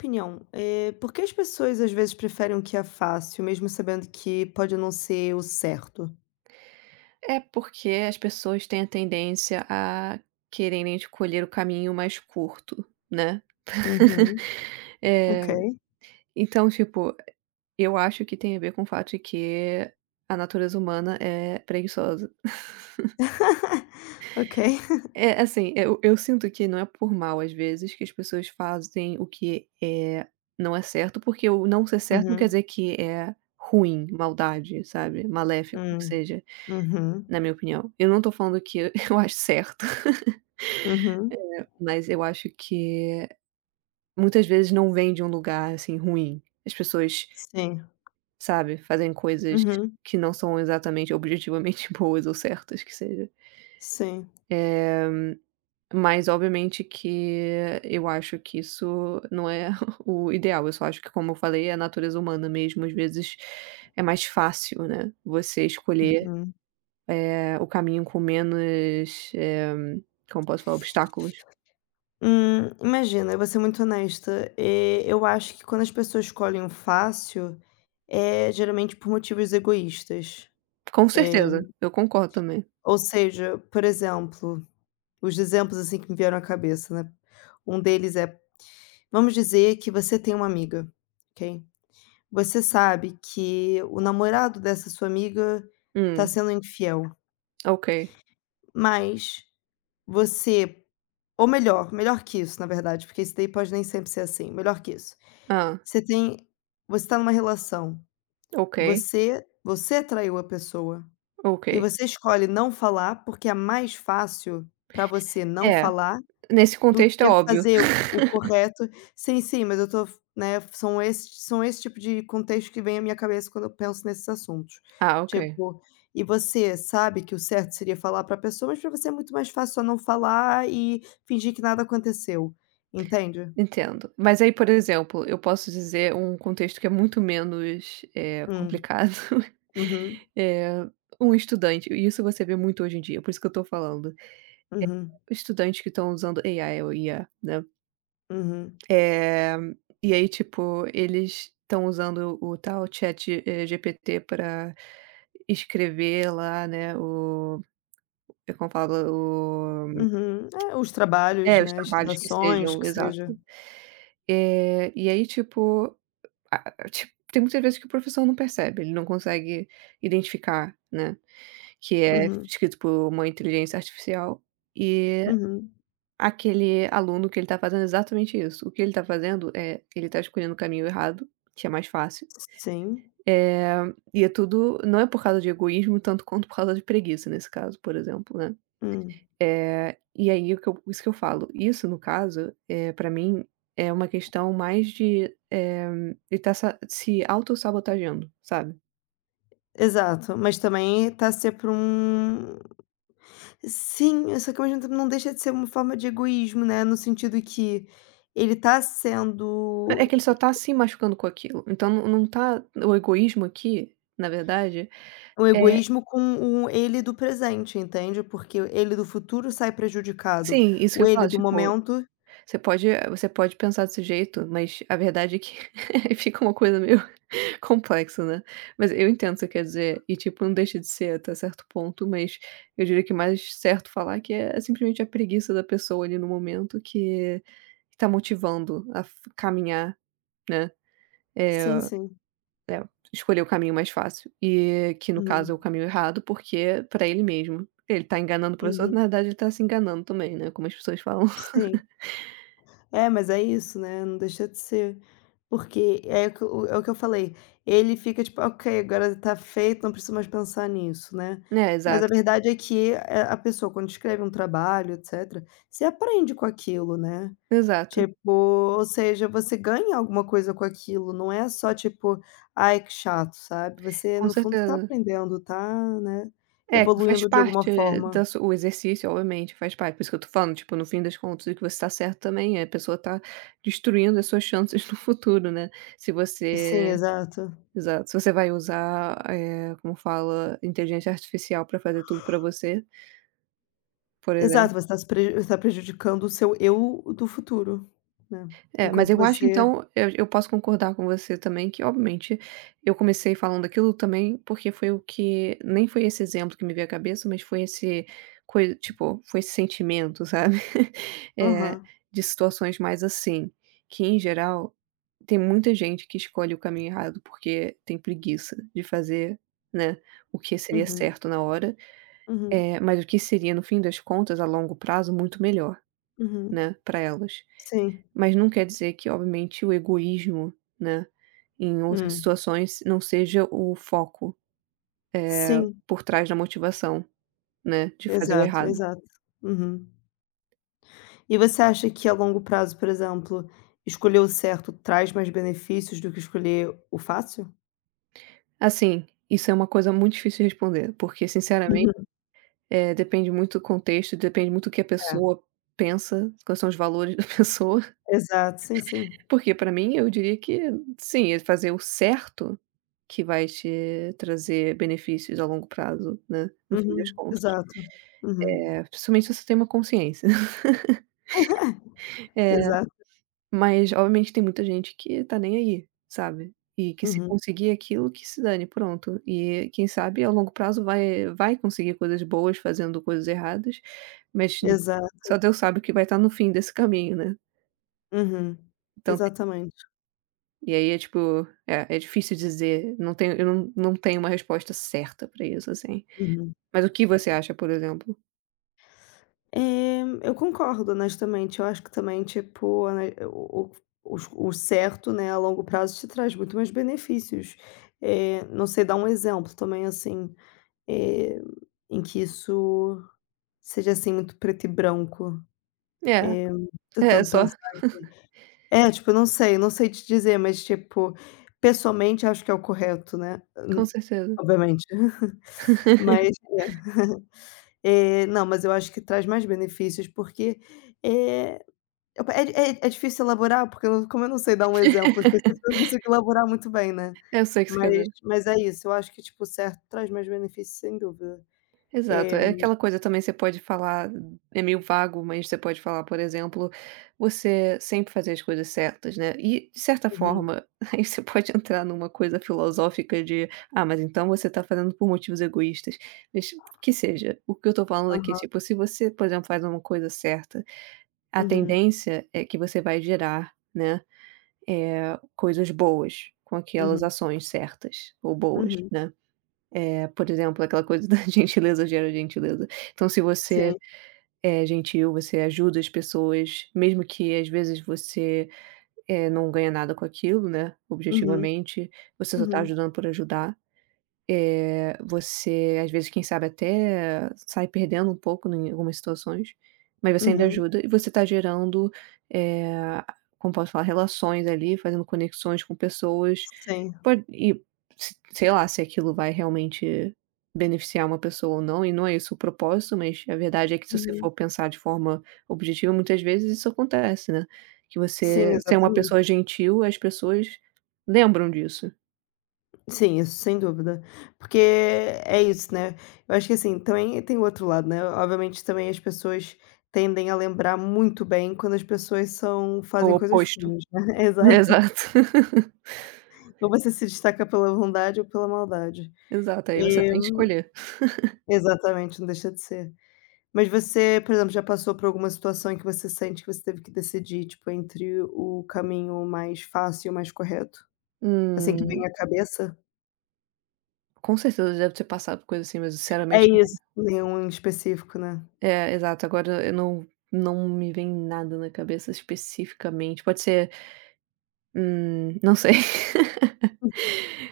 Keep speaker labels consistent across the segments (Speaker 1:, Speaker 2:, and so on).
Speaker 1: Opinião, por que as pessoas às vezes preferem o que é fácil, mesmo sabendo que pode não ser o certo?
Speaker 2: É porque as pessoas têm a tendência a quererem escolher o caminho mais curto, né.
Speaker 1: Uhum,
Speaker 2: Eh,
Speaker 1: ok.
Speaker 2: então, tipo, eu acho que tem a ver com o fato de que a natureza humana é preguiçosa.
Speaker 1: Ok.
Speaker 2: É, assim, eu sinto que não é por mal, às vezes, que as pessoas fazem o que, não é certo, porque o não ser certo não quer
Speaker 1: Uhum,
Speaker 2: dizer que é ruim, maldade, sabe, maléfico, que
Speaker 1: hum,
Speaker 2: seja,
Speaker 1: uhum,
Speaker 2: na minha opinião. Eu não tô falando que eu acho certo.
Speaker 1: uhum,
Speaker 2: Mas eu acho que muitas vezes não vem de um lugar, assim, ruim. As pessoas,
Speaker 1: sim,
Speaker 2: sabe, fazem coisas
Speaker 1: uhum,
Speaker 2: que não são exatamente objetivamente boas ou certas que seja.
Speaker 1: sim,
Speaker 2: Mas obviamente que eu acho que isso não é o ideal. Eu só acho que, como eu falei, é a natureza humana mesmo. Às vezes é mais fácil, né, você escolher,
Speaker 1: uhum.
Speaker 2: o caminho com menos, como posso falar? Obstáculos.
Speaker 1: Imagina, eu vou ser muito honesta. Eu acho que quando as pessoas escolhem o fácil, é geralmente por motivos egoístas.
Speaker 2: Com
Speaker 1: Eh,
Speaker 2: certeza, eu concordo também.
Speaker 1: ou seja, por exemplo, os exemplos assim que me vieram à cabeça, né? Um deles é: vamos dizer que você tem uma amiga, ok? Você sabe que o namorado dessa sua amiga está
Speaker 2: Hum,
Speaker 1: sendo infiel,
Speaker 2: ok.
Speaker 1: mas você ou melhor, melhor que isso, na verdade, porque isso daí pode nem sempre ser assim, melhor que isso.
Speaker 2: Ah,
Speaker 1: Você tem você está numa relação,
Speaker 2: ok.
Speaker 1: você traiu a pessoa
Speaker 2: Ok.
Speaker 1: e você escolhe não falar, porque é mais fácil para você não
Speaker 2: É,
Speaker 1: falar
Speaker 2: nesse
Speaker 1: do
Speaker 2: contexto é
Speaker 1: que
Speaker 2: óbvio.
Speaker 1: fazer o correto. Sim, sim, mas eu tô, né. São esse tipo de contexto que vem à minha cabeça quando eu penso nesses assuntos.
Speaker 2: Ah, ok.
Speaker 1: Tipo, e você sabe que o certo seria falar para a pessoa, mas para você é muito mais fácil só não falar e fingir que nada aconteceu, entende?
Speaker 2: Entendo. Mas aí, por exemplo, eu posso dizer um contexto que é muito menos,
Speaker 1: Hum,
Speaker 2: complicado,
Speaker 1: uhum,
Speaker 2: eh, um estudante, e isso você vê muito hoje em dia, por isso que eu tô falando.
Speaker 1: uhum,
Speaker 2: Estudantes que estão usando AI ou IA, né,
Speaker 1: uhum,
Speaker 2: eh, e aí, tipo, eles estão usando o tal Chat, GPT para escrever lá, né, o é como fala? O
Speaker 1: uhum. É, os trabalhos,
Speaker 2: É, os
Speaker 1: né, as
Speaker 2: trabalhos que
Speaker 1: redações,
Speaker 2: sejam,
Speaker 1: que seja.
Speaker 2: exato. E aí, tipo, a a ti tem muitas vezes que o professor não percebe, ele não consegue identificar, né, que é
Speaker 1: Uhum,
Speaker 2: escrito por uma inteligência artificial e
Speaker 1: uhum.
Speaker 2: aquele aluno que ele tá fazendo exatamente isso. O que ele tá fazendo é, que ele tá escolhendo o caminho errado, que é mais fácil,
Speaker 1: Sim,
Speaker 2: eh, e é tudo não é por causa de egoísmo tanto quanto por causa de preguiça nesse caso, por exemplo, né.
Speaker 1: hum.
Speaker 2: E aí o que eu isso que eu falo, isso no caso, é para mim é uma questão mais de, eh, ele tá sa se autossabotageando, sabe.
Speaker 1: Exato, mas também tá ser pra um. Sim, só que ao mesmo tempo não deixa de ser uma forma de egoísmo, né, no sentido que ele tá
Speaker 2: É
Speaker 1: sendo
Speaker 2: que ele só tá se machucando com aquilo, então não tá o egoísmo aqui, na verdade,
Speaker 1: um
Speaker 2: é
Speaker 1: egoísmo com o ele do presente, entende, porque o ele do futuro sai prejudicado,
Speaker 2: sim, isso que
Speaker 1: o
Speaker 2: eu
Speaker 1: ele
Speaker 2: falo,
Speaker 1: do
Speaker 2: tipo,
Speaker 1: momento.
Speaker 2: você pode pensar desse jeito, mas a verdade é que fica uma coisa meio complexo, né. Mas eu entendo o que você quer dizer, e tipo, não deixa de ser até certo ponto, mas eu diria que mais certo falar que é simplesmente a preguiça da pessoa ali no momento que tá motivando a f caminhar, né,
Speaker 1: Sim, sim.
Speaker 2: escolher o caminho mais fácil, e que no
Speaker 1: Uhum,
Speaker 2: caso é o caminho errado, porque pra ele mesmo. Ele tá enganando o professor, na
Speaker 1: uhum,
Speaker 2: verdade ele tá se enganando também, né, como as pessoas falam.
Speaker 1: sim. É, mas é isso, né, não deixa de ser. Porque é o que eu falei, ele fica tipo: "Ok, agora tá feito, não preciso mais pensar nisso", né.
Speaker 2: É,
Speaker 1: Mas a
Speaker 2: exato,
Speaker 1: verdade é que a pessoa quando escreve um trabalho, etcétera, você aprende com aquilo, né.
Speaker 2: exato,
Speaker 1: Tipo, ou seja, você ganha alguma coisa com aquilo, não é só tipo: "Ai, que chato", sabe. Você
Speaker 2: com
Speaker 1: no fundo tá
Speaker 2: certeza.
Speaker 1: aprendendo, tá, né,
Speaker 2: É, que faz
Speaker 1: evoluindo de alguma
Speaker 2: parte
Speaker 1: forma.
Speaker 2: da su o exercício, obviamente, faz parte. Por isso que eu tô falando, tipo, no fim das contas, o que você tá certo também é, a pessoa tá destruindo as suas chances no futuro, né. Se
Speaker 1: Sim,
Speaker 2: você
Speaker 1: exato.
Speaker 2: exato, se você vai usar, como fala, inteligência artificial para fazer tudo para você, por
Speaker 1: Exato,
Speaker 2: exemplo.
Speaker 1: você tá se preju está prejudicando o seu eu do futuro, né.
Speaker 2: É, mas
Speaker 1: Enquanto
Speaker 2: eu acho
Speaker 1: você.
Speaker 2: então, eu posso concordar com você também que obviamente, eu comecei falando daquilo também, porque foi o que nem foi esse exemplo que me veio à cabeça, mas foi esse coi tipo, foi esse sentimento, sabe, eh,
Speaker 1: Aham,
Speaker 2: de situações mais assim, que em geral, tem muita gente que escolhe o caminho errado porque tem preguiça de fazer, né, o que seria
Speaker 1: uhum,
Speaker 2: certo na hora,
Speaker 1: uhum,
Speaker 2: é, mas o que seria no fim das contas a longo prazo muito melhor,
Speaker 1: uhum,
Speaker 2: né, para elas.
Speaker 1: sim,
Speaker 2: Mas não quer dizer que, obviamente, o egoísmo, né, em outras
Speaker 1: hum,
Speaker 2: situações não seja o foco
Speaker 1: sim,
Speaker 2: por trás da motivação, né, de fazer o
Speaker 1: exato,
Speaker 2: errado.
Speaker 1: exato, uhum. E você acha que a longo prazo, por exemplo, escolher o certo traz mais benefícios do que escolher o fácil?
Speaker 2: Assim, isso é uma coisa muito difícil de responder, porque sinceramente,
Speaker 1: Uhum,
Speaker 2: depende muito do contexto, depende muito do que a pessoa pensa, quais são os valores da pessoa,
Speaker 1: é, exato, sim, sim,
Speaker 2: porque para mim eu diria que sim, é fazer o certo que vai te trazer benefícios a longo prazo, né, no fim das
Speaker 1: uhum,
Speaker 2: contas.
Speaker 1: exato, uhum,
Speaker 2: É, principalmente se você tem uma consciência.
Speaker 1: exato,
Speaker 2: Mas, obviamente, tem muita gente que tá nem aí, sabe. E que se
Speaker 1: uhum,
Speaker 2: conseguir aquilo, que se dane, pronto. E quem sabe a longo prazo vai conseguir coisas boas fazendo coisas erradas, mas
Speaker 1: exato,
Speaker 2: só Deus sabe o que vai estar no fim desse caminho, né.
Speaker 1: uhum,
Speaker 2: Então tem
Speaker 1: exatamente,
Speaker 2: e aí é tipo, é é difícil dizer, não tenho eu não tenho uma resposta certa pra isso, assim.
Speaker 1: uhum.
Speaker 2: Mas o que você acha, por exemplo?
Speaker 1: Eu concordo, honestamente. Eu acho que também, tipo, a o o certo, né, a longo prazo te traz muito mais benefícios. Não sei dar um exemplo também, assim, eh, em que isso seja, assim, muito preto e branco.
Speaker 2: É, é
Speaker 1: Tentando
Speaker 2: só
Speaker 1: pensar aqui. É, tipo, não sei, não sei te dizer, mas, tipo, pessoalmente acho que é o correto, né,
Speaker 2: com certeza.
Speaker 1: obviamente. Mas, não, mas eu acho que traz mais benefícios, porque, é Eu é é é difícil elaborar, porque eu como eu não sei dar um exemplo específico, eu não consigo elaborar muito bem, né.
Speaker 2: Eu sei o que você quer
Speaker 1: Mas
Speaker 2: dizer.
Speaker 1: mas é isso, eu acho que, tipo, o certo traz mais benefícios, sem dúvida.
Speaker 2: Exato,
Speaker 1: Eh
Speaker 2: é aquela coisa também você pode falar é meio vago, mas você pode falar, por exemplo, você sempre fazer as coisas certas, né, e de certa
Speaker 1: uhum,
Speaker 2: forma, aí você pode entrar numa coisa filosófica de: "Ah, mas então você tá fazendo por motivos egoístas", mas que seja, o que eu tô falando aqui,
Speaker 1: aham,
Speaker 2: tipo, se você, por exemplo, faz uma coisa certa, a
Speaker 1: uhum,
Speaker 2: tendência é que você vai gerar, né, coisas boas com aquelas
Speaker 1: uhum,
Speaker 2: ações certas ou boas,
Speaker 1: uhum,
Speaker 2: né. É, por exemplo, aquela coisa da gentileza gera gentileza. Então, se
Speaker 1: sim,
Speaker 2: você é gentil, você ajuda as pessoas, mesmo que às vezes você, não ganha nada com aquilo, né,
Speaker 1: uhum,
Speaker 2: objetivamente, você só tá
Speaker 1: uhum,
Speaker 2: ajudando por ajudar. Você, às vezes, quem sabe até sai perdendo um pouco em algumas situações, mas você ainda
Speaker 1: uhum,
Speaker 2: ajuda e você tá gerando, eh, como posso falar, relações ali, fazendo conexões com pessoas.
Speaker 1: sim,
Speaker 2: Pode e se sei lá se aquilo vai realmente beneficiar uma pessoa ou não, e não é isso o propósito, mas a verdade é que se você
Speaker 1: uhum.
Speaker 2: for pensar de forma objetiva, muitas vezes isso acontece, né, que você
Speaker 1: Sim,
Speaker 2: ser uma
Speaker 1: exatamente.
Speaker 2: pessoa gentil, as pessoas lembram disso,
Speaker 1: Sim, isso sem dúvida. Porque é isso, né, eu acho que, assim, também tem o outro lado, né, obviamente também as pessoas tendem a lembrar muito bem quando as pessoas são
Speaker 2: ou
Speaker 1: fazem
Speaker 2: o
Speaker 1: coisas
Speaker 2: oposto.
Speaker 1: ruins, né, exato.
Speaker 2: Exato.
Speaker 1: Ou você se destaca pela bondade ou pela maldade.
Speaker 2: Exato, aí você
Speaker 1: Eh
Speaker 2: tem que escolher.
Speaker 1: exatamente, não deixa de ser. Mas você, por exemplo, já passou por alguma situação em que você sente que você teve que decidir, tipo, entre o caminho mais fácil e o mais correto? Assim que vem
Speaker 2: Hum,
Speaker 1: à cabeça?
Speaker 2: com certeza deve ter passado por coisa assim, mas
Speaker 1: É
Speaker 2: sinceramente não
Speaker 1: isso, nenhum em específico, né.
Speaker 2: é, exato, agora eu não me vem nada na cabeça especificamente, pode ser, não sei.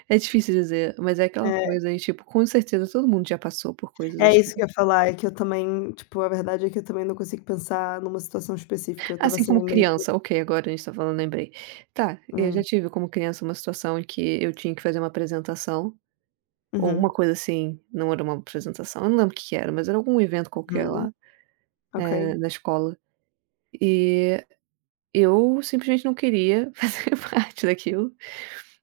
Speaker 2: É difícil dizer, mas é aquela
Speaker 1: É,
Speaker 2: coisa aí, tipo, com certeza todo mundo já passou por coisas
Speaker 1: é
Speaker 2: assim.
Speaker 1: isso que eu ia falar, é que eu também, tipo, a verdade é que eu também não consigo pensar numa situação específica, eu estava,
Speaker 2: Assim
Speaker 1: assim,
Speaker 2: como
Speaker 1: meio que.
Speaker 2: criança, ok, agora a gente tá falando, lembrei. Tá, eu já
Speaker 1: Hum,
Speaker 2: tive como criança uma situação em que eu tinha que fazer uma apresentação, ou uma
Speaker 1: uhum,
Speaker 2: coisa assim, não era uma apresentação, eu não lembro o que que era, mas era algum evento qualquer
Speaker 1: uhum,
Speaker 2: lá,
Speaker 1: ok,
Speaker 2: na escola. E eu simplesmente não queria fazer parte daquilo,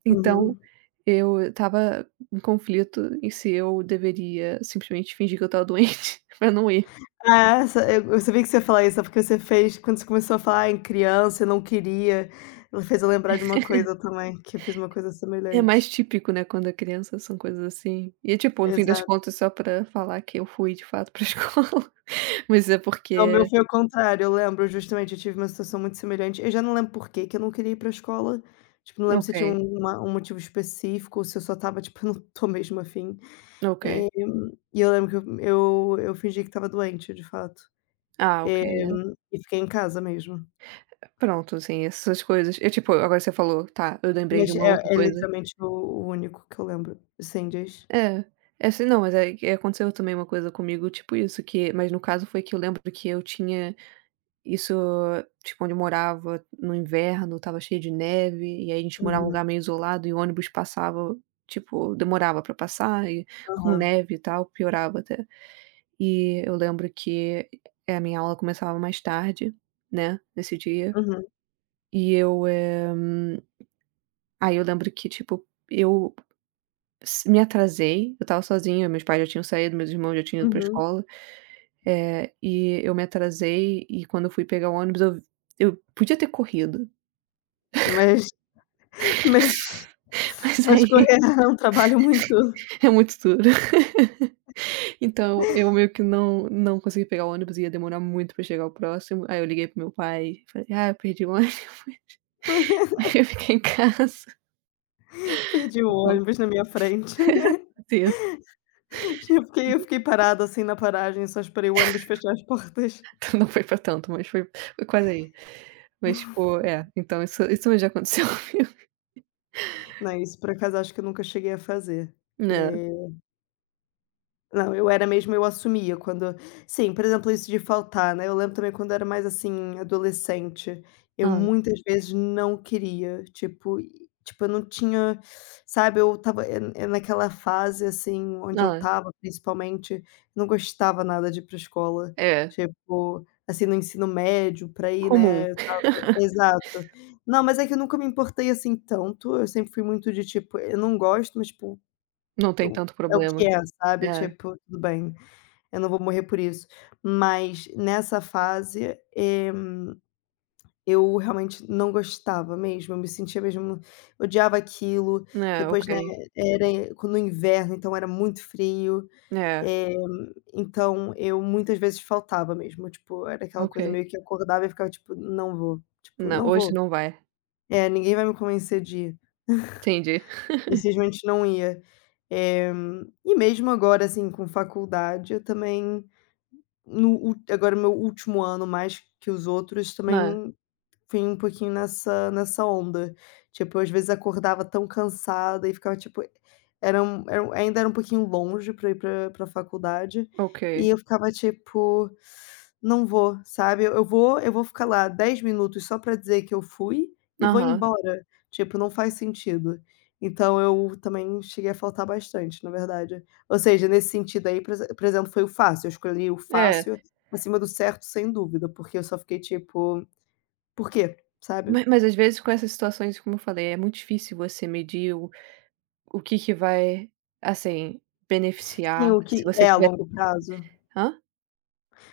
Speaker 2: então
Speaker 1: uhum.
Speaker 2: eu estava em conflito em se eu deveria simplesmente fingir que eu estava doente pra não ir.
Speaker 1: Ah, sa eu sabia que você ia falar isso, é porque você fez quando você começou a falar em criança e não queria, ela fez eu lembrar de uma coisa também, que eu fiz uma coisa
Speaker 2: É mais
Speaker 1: semelhante.
Speaker 2: típico, né, quando é criança, são coisas assim. E, tipo, no fim das
Speaker 1: Exato.
Speaker 2: contas, só pra falar que eu fui de fato pra escola, mas é
Speaker 1: Não, o meu
Speaker 2: porque
Speaker 1: foi o contrário, eu lembro justamente, eu tive uma situação muito semelhante, eu já não lembro por quê que eu não queria ir pra escola, tipo, não lembro se tinha
Speaker 2: ok,
Speaker 1: um uma um motivo específico ou se eu só estava, tipo: "Eu não tô mesmo afim. Fim".
Speaker 2: ok.
Speaker 1: Eh, e eu lembro que eu fingi que estava doente, de fato,
Speaker 2: Ah, ok, é.
Speaker 1: e fiquei em casa mesmo.
Speaker 2: Pronto, assim, essas coisas. Eu, tipo, agora você falou, tá, eu lembrei
Speaker 1: Mas
Speaker 2: de uma
Speaker 1: é
Speaker 2: outra
Speaker 1: é
Speaker 2: coisa.
Speaker 1: literalmente o único que eu lembro. Sem dias.
Speaker 2: É, é assim, não, mas é que aconteceu também uma coisa comigo, tipo isso, que mas no caso foi que eu lembro que eu tinha isso, tipo, onde eu morava, no inverno, estava cheio de neve, e aí a gente morava em um lugar meio isolado e o ônibus passava, tipo, demorava pra passar e com
Speaker 1: Aham.
Speaker 2: neve e tal, piorava até. E eu lembro que, a minha aula começava mais tarde, né, nesse dia,
Speaker 1: Uhum,
Speaker 2: e eu, aí eu lembro que, tipo, eu s me atrasei, eu estava sozinha, meus pais já tinham saído, meus irmãos já tinham ido pra
Speaker 1: uhum.
Speaker 2: escola, e eu me atrasei e quando eu fui pegar o ônibus eu podia ter corrido.
Speaker 1: Mas mas
Speaker 2: Mas
Speaker 1: mas
Speaker 2: aí
Speaker 1: correr é um trabalho muito.
Speaker 2: é muito duro. Então eu meio que não consegui pegar o ônibus, ia demorar muito pra chegar ao próximo. Aí eu liguei pro meu pai, falei: "Ah, eu perdi o ônibus". Aí eu fiquei em casa.
Speaker 1: Perdi o
Speaker 2: Então,
Speaker 1: ônibus na minha frente.
Speaker 2: isso.
Speaker 1: Eu fiquei parada, assim, na paragem, só esperei o ônibus fechar as portas.
Speaker 2: Então não foi pra tanto, mas foi quase aí. Mas tipo, é, então isso já aconteceu comigo.
Speaker 1: Não, isso por acaso acho que eu nunca cheguei a fazer.
Speaker 2: Né.
Speaker 1: Eh Não, eu era mesmo, eu assumia quando sim, por exemplo, isso de faltar, né, eu lembro também quando eu era mais, assim, adolescente, eu
Speaker 2: Hã,
Speaker 1: muitas vezes não queria, tipo e tipo, eu não tinha, sabe, eu estava, eu naquela fase, assim, onde eu
Speaker 2: hã.
Speaker 1: estava principalmente, não gostava nada de ir para escola,
Speaker 2: É,
Speaker 1: tipo, assim, no ensino médio, pra ir, né,
Speaker 2: comum.
Speaker 1: exato. Não, mas é que eu nunca me importei, assim, tanto, eu sempre fui muito de tipo: "Eu não gosto, mas, tipo,
Speaker 2: Não tem
Speaker 1: eu
Speaker 2: tanto
Speaker 1: é o
Speaker 2: problema.
Speaker 1: que é", sabe,
Speaker 2: É.
Speaker 1: tipo, tudo bem. Eu não vou morrer por isso. Mas nessa fase, eh, eu realmente não gostava mesmo, eu me sentia mesmo, odiava aquilo,
Speaker 2: Né, ok.
Speaker 1: depois, né, era no inverno, então era muito frio.
Speaker 2: É,
Speaker 1: eh, então eu muitas vezes faltava mesmo, tipo, era aquela coisa
Speaker 2: ok.
Speaker 1: meio que eu acordava e ficava tipo: "Não vou", tipo:
Speaker 2: Não,
Speaker 1: "Não
Speaker 2: hoje
Speaker 1: vou".
Speaker 2: não vai.
Speaker 1: É, ninguém vai me convencer de ir,
Speaker 2: Entendi.
Speaker 1: e simplesmente não ia. Eh, e mesmo agora, assim, com faculdade, eu também. No ul Agora meu último ano, mais que os outros,
Speaker 2: É,
Speaker 1: também fui um pouquinho nessa onda. Tipo, eu, às vezes acordava tão cansada e ficava tipo, era um ainda era um pouquinho longe pra ir pra faculdade, e
Speaker 2: ok.
Speaker 1: eu ficava tipo: "Não vou", sabe. Eu vou ficar lá 10 minutos só pra dizer que eu fui e vou
Speaker 2: Aham.
Speaker 1: embora, tipo, não faz sentido. Então eu também cheguei a faltar bastante, na verdade. Ou seja, nesse sentido aí, por exemplo, foi o fácil, eu escolhi o
Speaker 2: É.
Speaker 1: fácil acima do certo, sem dúvida, porque eu só fiquei tipo, por quê? Sabe?
Speaker 2: Ma Mas às vezes com essas situações, como eu falei, é muito difícil você medir o que que vai, assim,
Speaker 1: Sim,
Speaker 2: beneficiar
Speaker 1: o
Speaker 2: se
Speaker 1: que
Speaker 2: você
Speaker 1: é a
Speaker 2: tiver
Speaker 1: longo prazo.
Speaker 2: hã?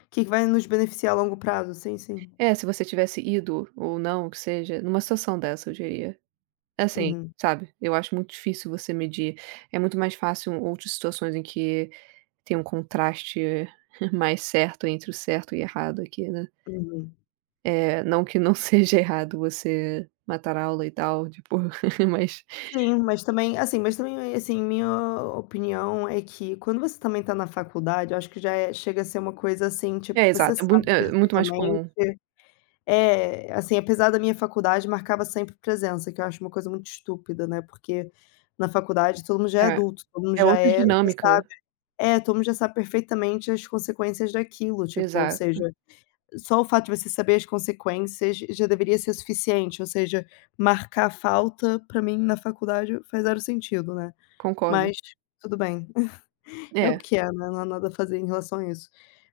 Speaker 1: O que que vai nos beneficiar a longo prazo, sim, sim.
Speaker 2: É, se você tivesse ido ou não, que seja, numa situação dessa, eu diria. Assim,
Speaker 1: Uhum,
Speaker 2: sabe, eu acho muito difícil você medir. É muito mais fácil outras situações em que tem um contraste mais certo entre o certo e errado aqui, né.
Speaker 1: uhum.
Speaker 2: É não que não seja errado você matar a aula e tal, tipo, mas
Speaker 1: Sim, mas também, assim, minha opinião é que quando você também tá na faculdade, eu acho que já é chega a ser uma coisa, assim, tipo,
Speaker 2: é,
Speaker 1: você
Speaker 2: exato, é mui
Speaker 1: sabe
Speaker 2: é muito mais
Speaker 1: perfeitamente,
Speaker 2: comum.
Speaker 1: é, assim, apesar da minha faculdade marcava sempre presença, que eu acho uma coisa muito estúpida, né, porque na faculdade todo mundo já é
Speaker 2: É.
Speaker 1: adulto, todo mundo
Speaker 2: É outra
Speaker 1: já
Speaker 2: dinâmica,
Speaker 1: sabe, é, todo mundo já sabe perfeitamente as consequências daquilo, tipo, ou
Speaker 2: exato,
Speaker 1: seja, só o fato de você saber as consequências já deveria ser suficiente, ou seja, marcar falta pra mim na faculdade faz zero sentido, né,
Speaker 2: concordo.
Speaker 1: mas tudo bem, é o
Speaker 2: É,
Speaker 1: que é, né, não há nada a fazer em relação a isso.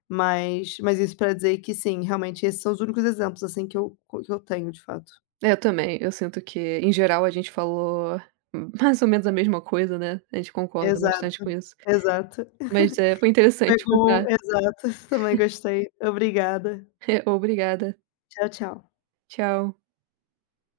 Speaker 1: Mas isso pra dizer que sim, realmente esses são os únicos exemplos, assim, que eu tenho de fato.
Speaker 2: eu também, eu sinto que em geral a gente falou mais ou menos a mesma coisa, né, a gente concorda bastante
Speaker 1: Exato,
Speaker 2: com isso.
Speaker 1: exato.
Speaker 2: Mas, foi interessante
Speaker 1: Pegou,
Speaker 2: escutar.
Speaker 1: exato, também gostei. Obrigada.
Speaker 2: É, obrigada.
Speaker 1: Tchau, tchau.
Speaker 2: Tchau.